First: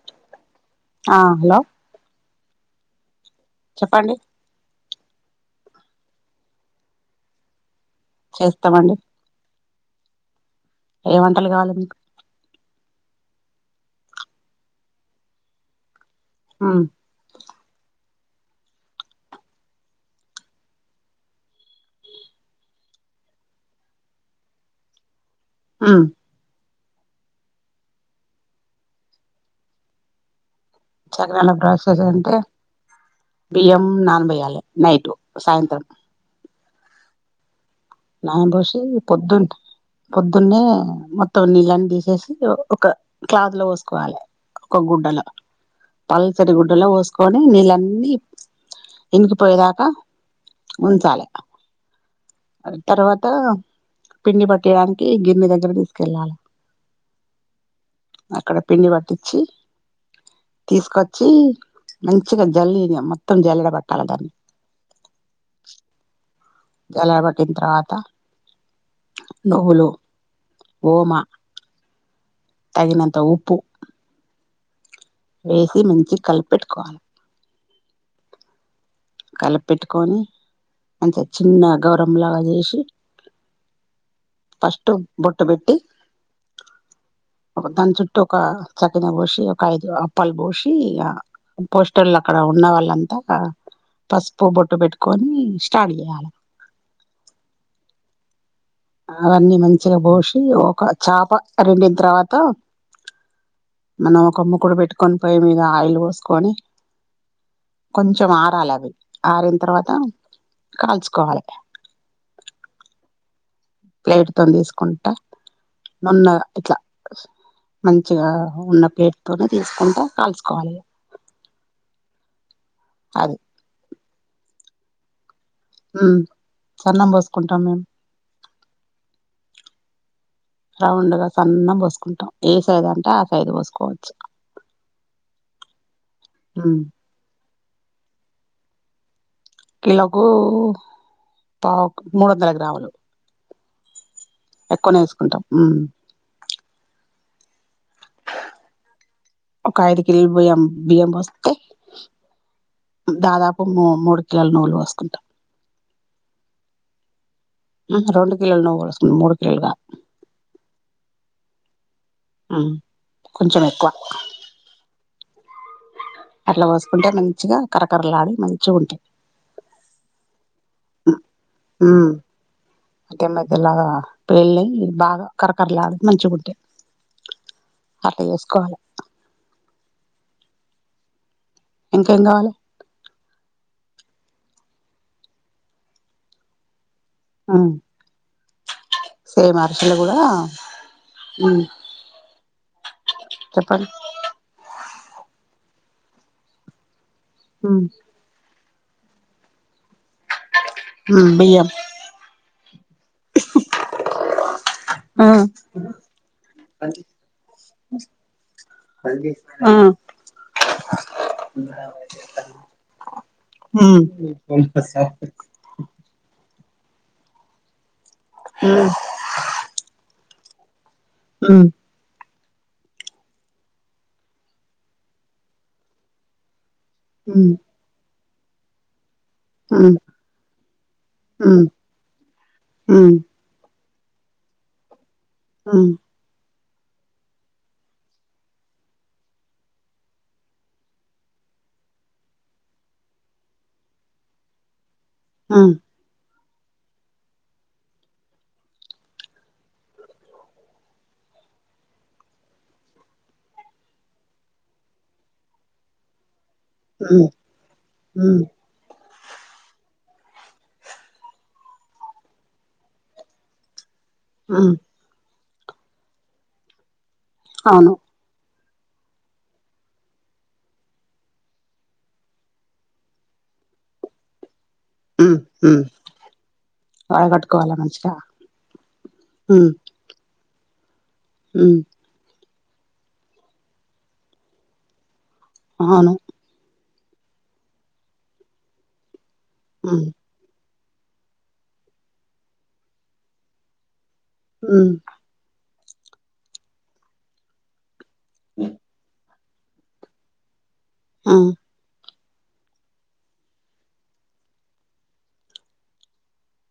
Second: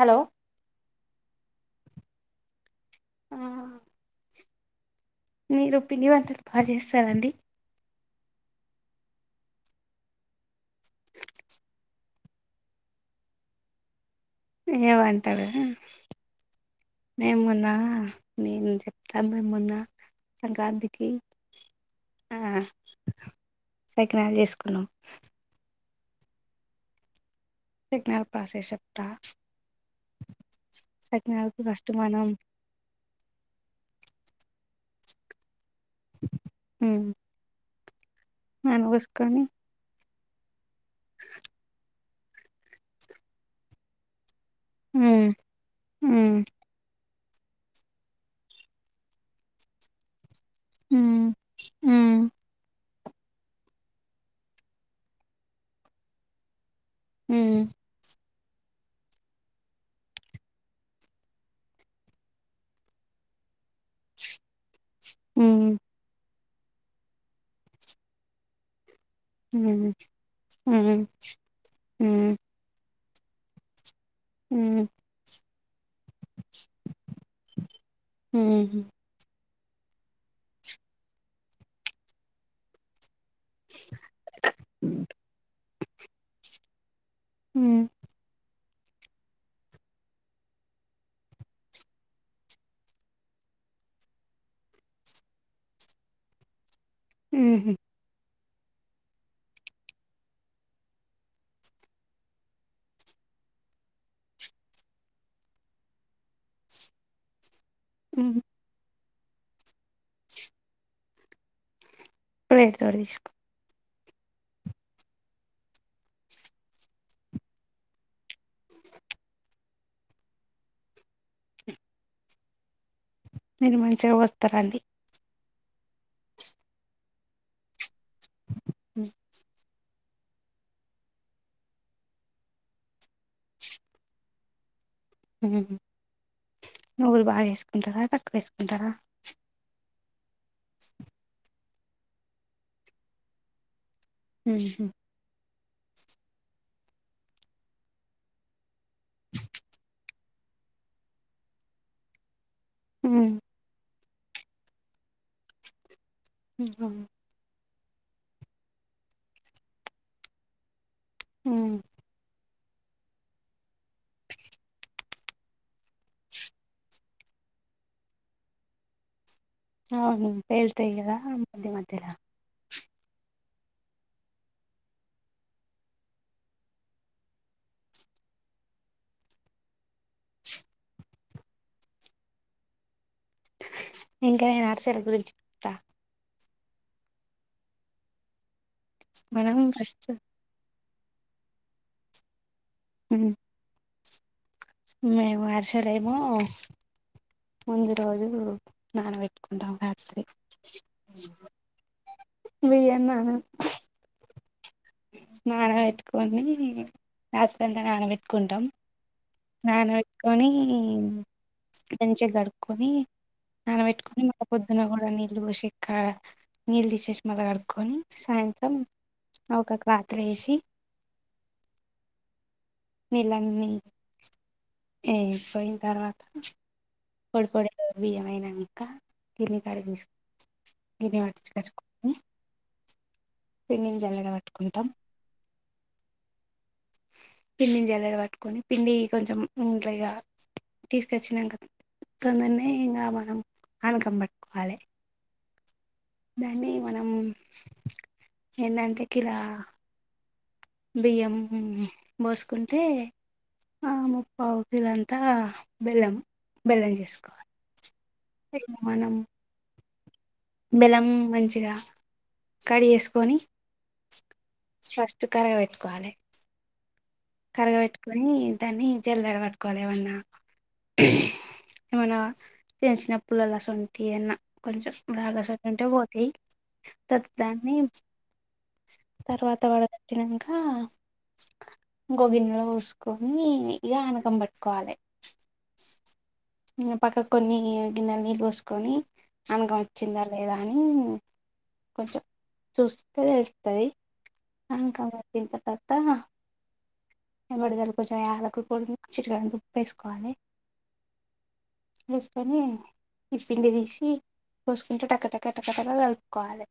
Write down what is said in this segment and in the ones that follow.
Hello ఆ hello అ చెప్పండి మీరు పిండి వంటలు బాగా చేస్తారండి చేస్తామండి ఏ వంటలు కావాలి మీకు ఏవు అంటారు ఉమ్ మేమున్నా నేను చెప్తాను మేమున్న సంక్రాంతికి సకనాలు చేసుకున్నాం ఆ సిగ్నల్ పాస చెప్త చకనాల ప్రాసెస్ అంటే బియ్యం ననభైళ నైట్ సాయంత్రం హ్మ్ నా బసే పొద్దున్ పొద్దున్నే మొత్తం నీళ్లన్నీ తీశేశి ఒక క్లాత్ లో పోసుకోవాలే ఒక గుడ్డల హ్మ్ హ్మ్ పలసటి గుడ్డల వోస్ కొని నీళ్ళన్నీ ఎనికిపోయేదాకా ఉంచాలే హ్మ్ హ్మ్ తర్వాత పిండి పట్టేయడానికి గిర్ని దగ్గర తీసుకెళ్ళాలి హ్మ్ అక్కడ పిండి పట్టించి తీసుకొచ్చి మంచిగా జల్ మొత్తం జెల్లేడ పట్ట కలగం హ్మ్ జలా పట్టిన తర్వాత నువ్వులు హ్మ్ హ్మ్ ఓమా హ్మ్ తగినంత ఉప్పు ఉ వేసి మంచి కలిపి పెట్టుకోవాలే హ్మ్ కలిపెట్టుకొని అంత చిన్న గౌరంలాగా చేశి ఫాస్టు బొట్టు పెట్టి ఒక దాని చుట్టూ ఒక చకిన పోసి ఒక ఐదు అప్పాలు పోసి ఆ పోస్టర్లు అక్కడ ఉన్న వాళ్ళంతా పసుపు బొట్టు పెట్టుకొని స్టార్ట్ చేయాలె ఊహూ అవన్నీ మంచిగా పోసి ఒక చేప రెండిన తర్వాత మనం ఒక ముకుడు పెట్టుకొని పోయి మీద ఆయిల్ పోసుకొని కొంచెం హ్మ్ ఆరాలవి ఆరిన్ర్వాత కాల్చుకోవాలె [unintelligible] ప్లేట్తో తీస్కుంట నున్నగ ఇట్లా మంచిగా ఉన్న ప్లేట్ తోనే తీస్కుంట కాల్చుకోవాలి అది నిరమ చేగ పోస్తారండి ఉమ్ సన్నం పోస్కుంటం మేమ్ [inaudible] రౌండ్గా సన్నం పోస్కుంటం ఏ సైజ్ అంటే ఆ సైజు పోస్కోవచ్చు ఊమ్ నువుల్ బ ఏసు జాదక్ వేస్కుంటరా కిలోకు పావ్క్ మూడందల గ్రాములు ఉహు. ఎక్కునే ఏస్కుంటం ఉమ్ ఒకయుదుకిల్ బియ్యం బియం పోస్తె ఉమ్ దాదాపు ము మూడ్ ల్ నువ్వులు పొస్కుంటం ఊహు హు రొండు కిలోలు నువ్వు పోస్కుం మూడు కిలోలుగాదు ఊమ్ ఉమ్ కొంచెం ఎక్కువ అట్ల పోస్కుంటే మంచిగా కరకర్రలాడి మంచిగుంటయ్ ఔను పెళ్తాయ్ గద మ మధ్యల గ మధ్యలగా పేల్నై బాగా కరకర్రలడి మంచిగుంటయ్ అట్ల చేస్కోవాలె ఇంకేం గావలే ఇంకా నేను అరిసెల గురించి తా ఉ మనం సేమ్ అరిషేలు ఫస్ట్ గుడా ఉమ్ చెప్పండ్ మేమ్ అర్షేలేమో ముందు రోజు నాన వెట్టుకుంటం రాత్రి ఉం బియ్యం బియ్యంనాన నానవెట్టుకొని రాత్రంత నానవెట్టుకుంటం నానానబెట్టుకొనీ మంచిగ కడుక్కొని నానబెట్టుకొని మన పొద్దున్న గుడా నీళ్ళుషక్క నీళ్ తీశేశి మల కడుక్కొని సాయంత్రం వాటర్ వేసి ఉమ్ నీలంని పోయిన తర్వాత పొడి పొడి బియ్యమయి ఇంకా తిన్ని కడ తీసుకో గిర్నీ పట్టిచుకచుకో ఆ పిండినీ జల్లెడ పట్టుకుంటం ఉమ్ పిండిని జల్లెడ పట్టుకొని పిండి కొంచెం ఇంట్ల ఇగ తీసుకొచ్చినంక తొందనే ఇంకా మనం అనకం పట్టుకోవాలి అ దాన్ని మనం ఎందంటే కిరా బియ్యం బోసుకుంటే ముప్పావ్ కిలో అంత బెల్లం బెల్లం చేసుకోవా మనం బెలం మంచిగ కడిగేసుకొని ఫస్ట్ కరగ బెట్టుకోవాలె కరగ అవును బెట్టుకొని దాన్నీ జల్లెడ పట్టుకోవాలే ఏమన్నా ఏమన్నా చేంచిన పుల్లల సొంటి అన్నా కొంచెం బాగా స ఉంటే పోతాయి త దాన్ని వడగట్టుకోవాలా మంచిగా తర్వాత వడగట్టినంక పోగిన్నెలో పోసుకొని ఇగ అనకం పట్టుకోవాలే ఆ అవును ఇంగ పక్క కొన్ని గిన్నెల నీళ్ళు పోసుకొని అనుగ వచ్చిందా లేదా అని కొంచెం చూస్తే తెలుత్తది అకాంత [unintelligible] తా ఎమదారు కొంచెం యాలక పొడిని చిటికెడు వేసుకోవాలె ఆ ముసుకొని ఈ ఇప్పిండి తీసి పోసుకుంటే టక టక టక టక కలుపుకోవాలే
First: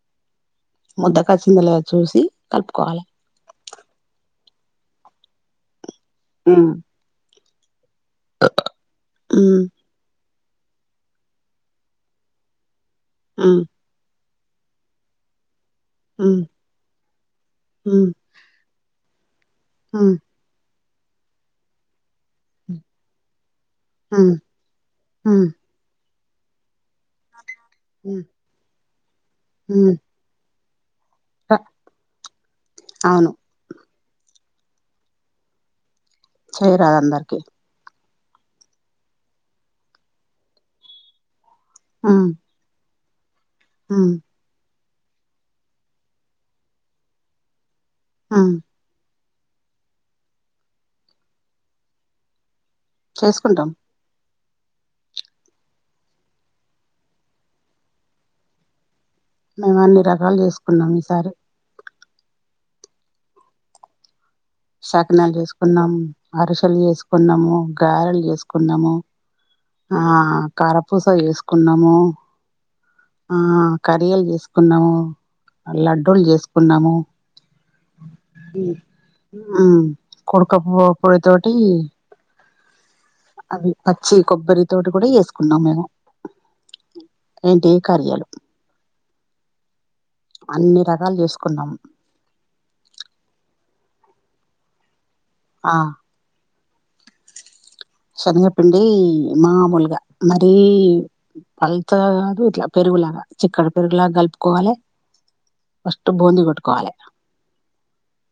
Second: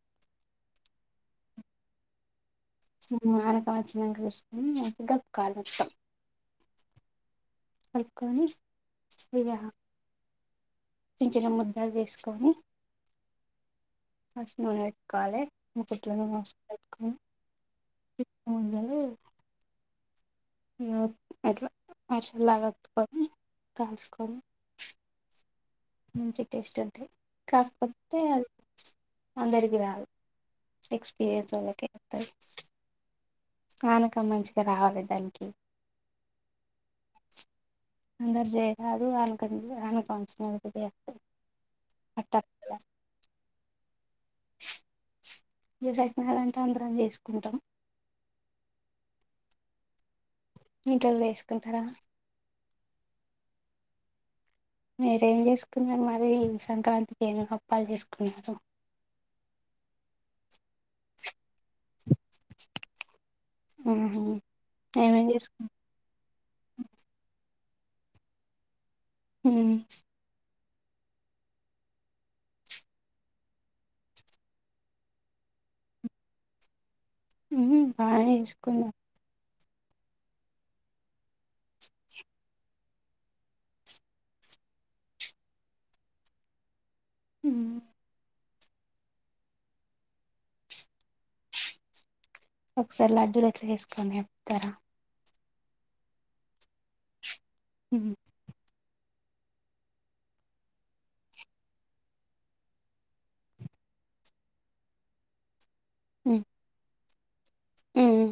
ముద్ద కాచిందో లేదొ చూసి కలుపుకోవాలి సుకుమార వచ్చినాంక చూసుకొని కలుపుకోవాలే మొత్తం ఉమ్ కలుపుకొని వివహ చిన్ చిన్న ముద్దలు చేసుకొని. ఉహ్మ్ ఫస్ట్ నూనె పెట్టుకోవాలి. ఉమ్ ఫస్ట్ లనే నూనె పెట్టుకోని [inaudible] ఉమ్ ఇగ ఎట్లా. మచ్లాగ ఒత్తుకొని హ్మ్ కాల్చుకొని. హ్మ్ మంచి టేస్ట్ అంటే. కఫ్ హ్మ్ కొట్టేయాలి. అందరికి హ్మ్. రాదు. తెక్స్ తీ క తలకెక్కుతది. అవును. ఆనక మంచిగా రావాలి దానికి చేయరాదు అందరికి. అందరి జేయ రాదు ఆహ్ అనుకం అనుకోసినద ఆహ్ అట్టా ఉమ్ జసట్నాలంటా అందరం చేసుకుంటాం. ఆహ్ మీ ఇంట్లో వేసుకుంటారా. వేసుకుంటాం. మీరేం చేసుకున్నారు మరి ఈ సంక్రాంతికి ఏమేమి అప్పాలు చేసుకున్నారు. మేము అన్ని రకాలు చేసుకు కోన్నం ఈ సారి. ఆహా సకినాలు చేసుకున్నాం, అరిసెలు చేసుకున్నాము. గారెలు చేసుకున్నాము. ఉమ్. ఆహ్ కారపూస చేసుకున్నాము ఆహ్ కరియలు చేసుకున్నాము లడ్డూలు చేసుకున్నాము. ఉహూ బాగానే చేసుకున్నాం. హ్మ్మ్. కుడుక పో పోడితొటి ఉమ్ అవి పచ్చి కొబ్బరి తోటి కూడా చేసుకున్నాం మేము. ఉమ్. ఏంటి కార్యాలు. అన్ని రకాలు చేసుకున్నాం. ఒకసారి లడ్డులు ఎట్లా చేస్తారో చెప్తారా. ఆహ్ ఉమ్, శనగపిండి... మామూలుగా మరీ పల్సగా కాదు ఇట్లా పెరుగులాగా చిక్కగా పెరుగులాగా కలుపుకోవాలే ఫస్ట్ బూందీ కొట్టుకోవాలే మ్ మ్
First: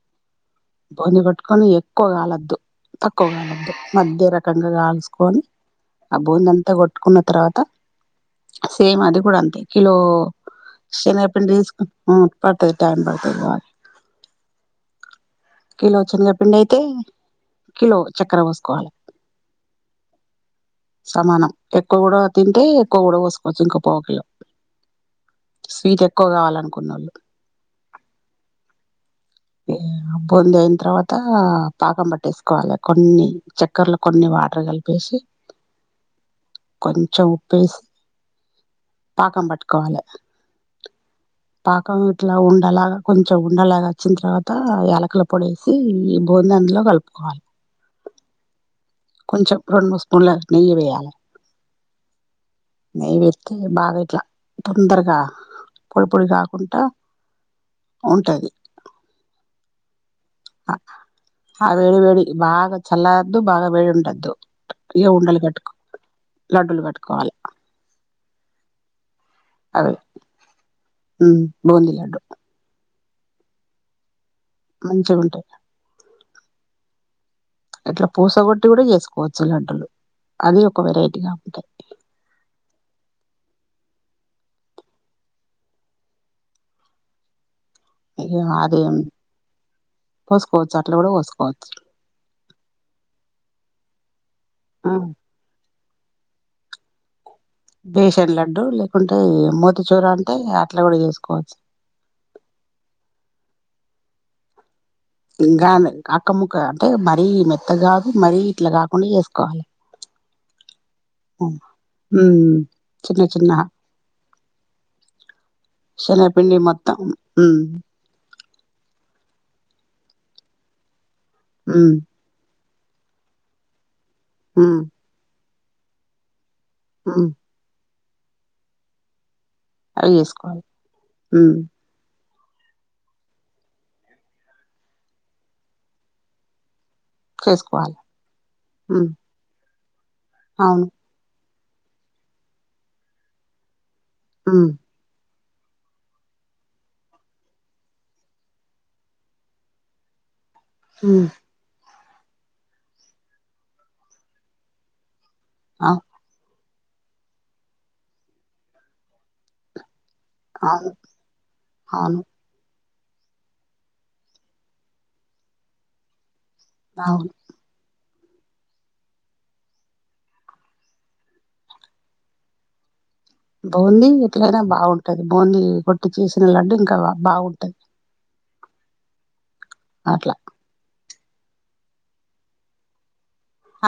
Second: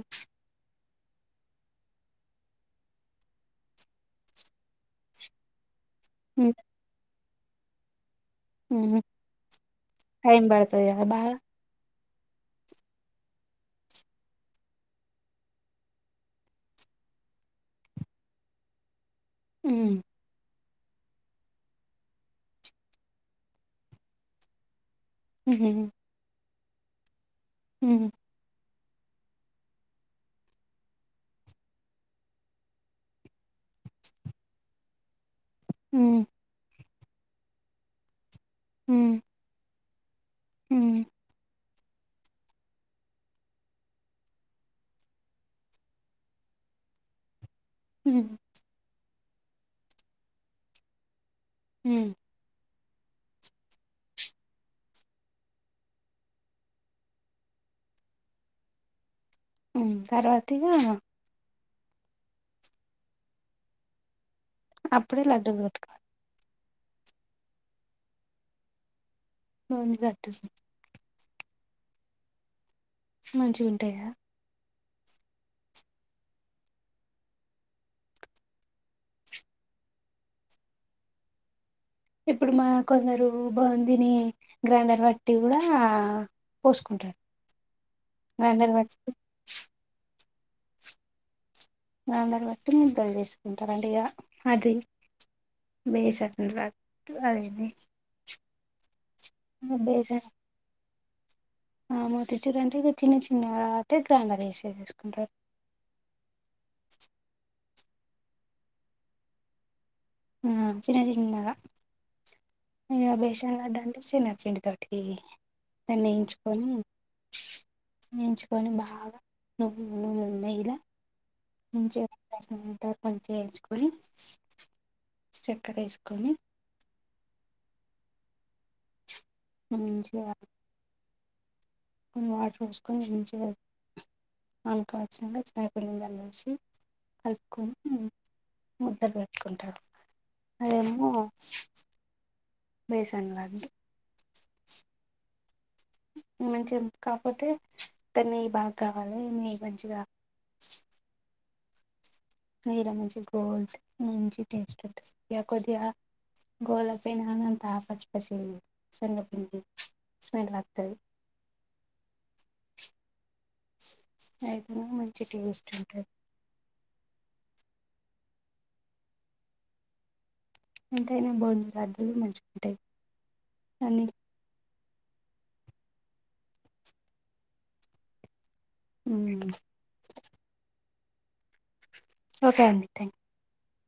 బూందీ కొట్టుకొని ఎక్కువ కాలొద్దు తక్కువ కాలద్దు మధ్య రక కంగా కాల్సుకొని అ బొంది ఉమ్, అంతా కొట్టుకున్న తరువాత ఉమ్. సేమ్ అది కూడా అంతే కిలో టైం పడుతుంది కదా బాగా శనగపిండి తీసుకు ఉ పడుతది టైమ్ పడుతది బాగా కిలో శనగపిండి అయితే కిలో చక్కర పోసుకోవాలి ఉ సమానం ఎక్కువ కూడా తింటే ఎక్కువ కూడా పోసుకోవచ్చు ఇంక పావు కిలో స్వీట్ ఎక్కువ కావాలనుకు కొన్నాళ హ్మ్ బూందీ అయిన తర్వాత పాకం పట్టేసుకోవాలి కొన్ని చక్కర్లో కొన్ని వాటర్ కలిపేసి ఉ కొంచం ఉప్పు వేసి పాకం పట్టు కాలే హ్ పాకం ఇట్లా ఉండలాగా కొంచెం ఉండలాగా వచ్చిన తర్వాత యాలకుల పొడి వేసి ఈ బూందీ అందులో కలుపుకోవాలి హ్ కొంచెం రెండు మూడు స్పూన్ల నెయ్యి వేయాలి మ్ నెయ్య వేస్తే బాగా ఇట్లా తొందరగా పొడి పొడి కాకుంటా ఉంటది ఉ తరువాత ఇగా ఆ వెేడి వేడి బాగా చల్లరాద్దు బాగా బేడి ఉండద్దు అప్పుడు లడ్డు లు కొట్టుకావాలి లడ్డు లు కట్టుకోవాలి న కట్ ఉమ్ బూందీ లడ్డు మంచిగా ఉంటాయా మంచిగా ఉంటది ఇట్లా పూసగొట్టి కూడా చేసుకోవచ్చు లడ్డులు అది ఒక వెరైటీగా ఉంటాయి ఇప్పుడు మా కొందరు బూందీ నీ గ్రైండర్ వట్టి కూడా పోసుకుంటారు ఇగ గ్రైండర్ అది వట్ పోసుకోవచ్చు అట్లా కూడా పోసుకోవచ్చు అందర బట్టి ముద్దలు చేసుకుంటారండి ఇగ అదే ఆ! బెసండ్లడు అదే బేషన్ లడ్డు లేకుంటే మోతిచూర అంటే అట్లా కూడా చేస్ కోవచ్చు ఆ మోతిచూర్ అంటే ఇగ చిన్న చిన్న అటెకంగా వేసిరు ఇంకా అం అక్క ముక్క అంటే మరీ ఇ కాదు మరీ ఇట్ల గాకుండా చేసుకోవాలి హమ్ చిన్న చిన్నగా ఉమ్ ఇగ చిన్న చిన్న బేసలాడ్డ అంటే శెనగపిండితోటి దన్ని శనగపిండి వేయించుకొని మొత్తం ఉమ్ వేయించుకొని బాగా ఊమ్ నెయ్యిల ఉమ్ మంచిగ [unintelligible] ట మంచిగా ఎంచుకొని ఉమ్ వేసుకొని ఉమ్ మంచిగా ఉ కొన్ని వాటర్ పోసుకొని మంచిగా అనుకోచ్చినక చాయ్ పల్లెం దానిమీద ఉంచి కలుపుకొని చేసుకోవాలి ఉమ్ ముద్దలు కట్టుకుంటారు అవును అదేమో బేసన్ లడ్డు అ మంచిగా కాకపోతే దన్ని ఈ బాగా కావాలి నెయ్యి మంచిగా ఊ నెయ్యిర మంచిగ గోల్డ్ మంచిగ టెస్ట్ ఉంటది యా కొదిగా అవు గోల పెనాన్నంత పచ్చి పచ్చిగుంది శెనగపిండి అవును అవును అయితేనేమో మంచి టేస్ట్ ఉంటది అవును ఎంతైనా గోధుమ లడ్డూలు మంచిగుంటదయ్ బౌండింగ్ ఎపుడైనా బావుండు టది బూని కొట్టి చేసిన లడ్డు ఇంకా బాగుంటది ఊమ్ అట్ల ఓకే అండి థ్యాం అ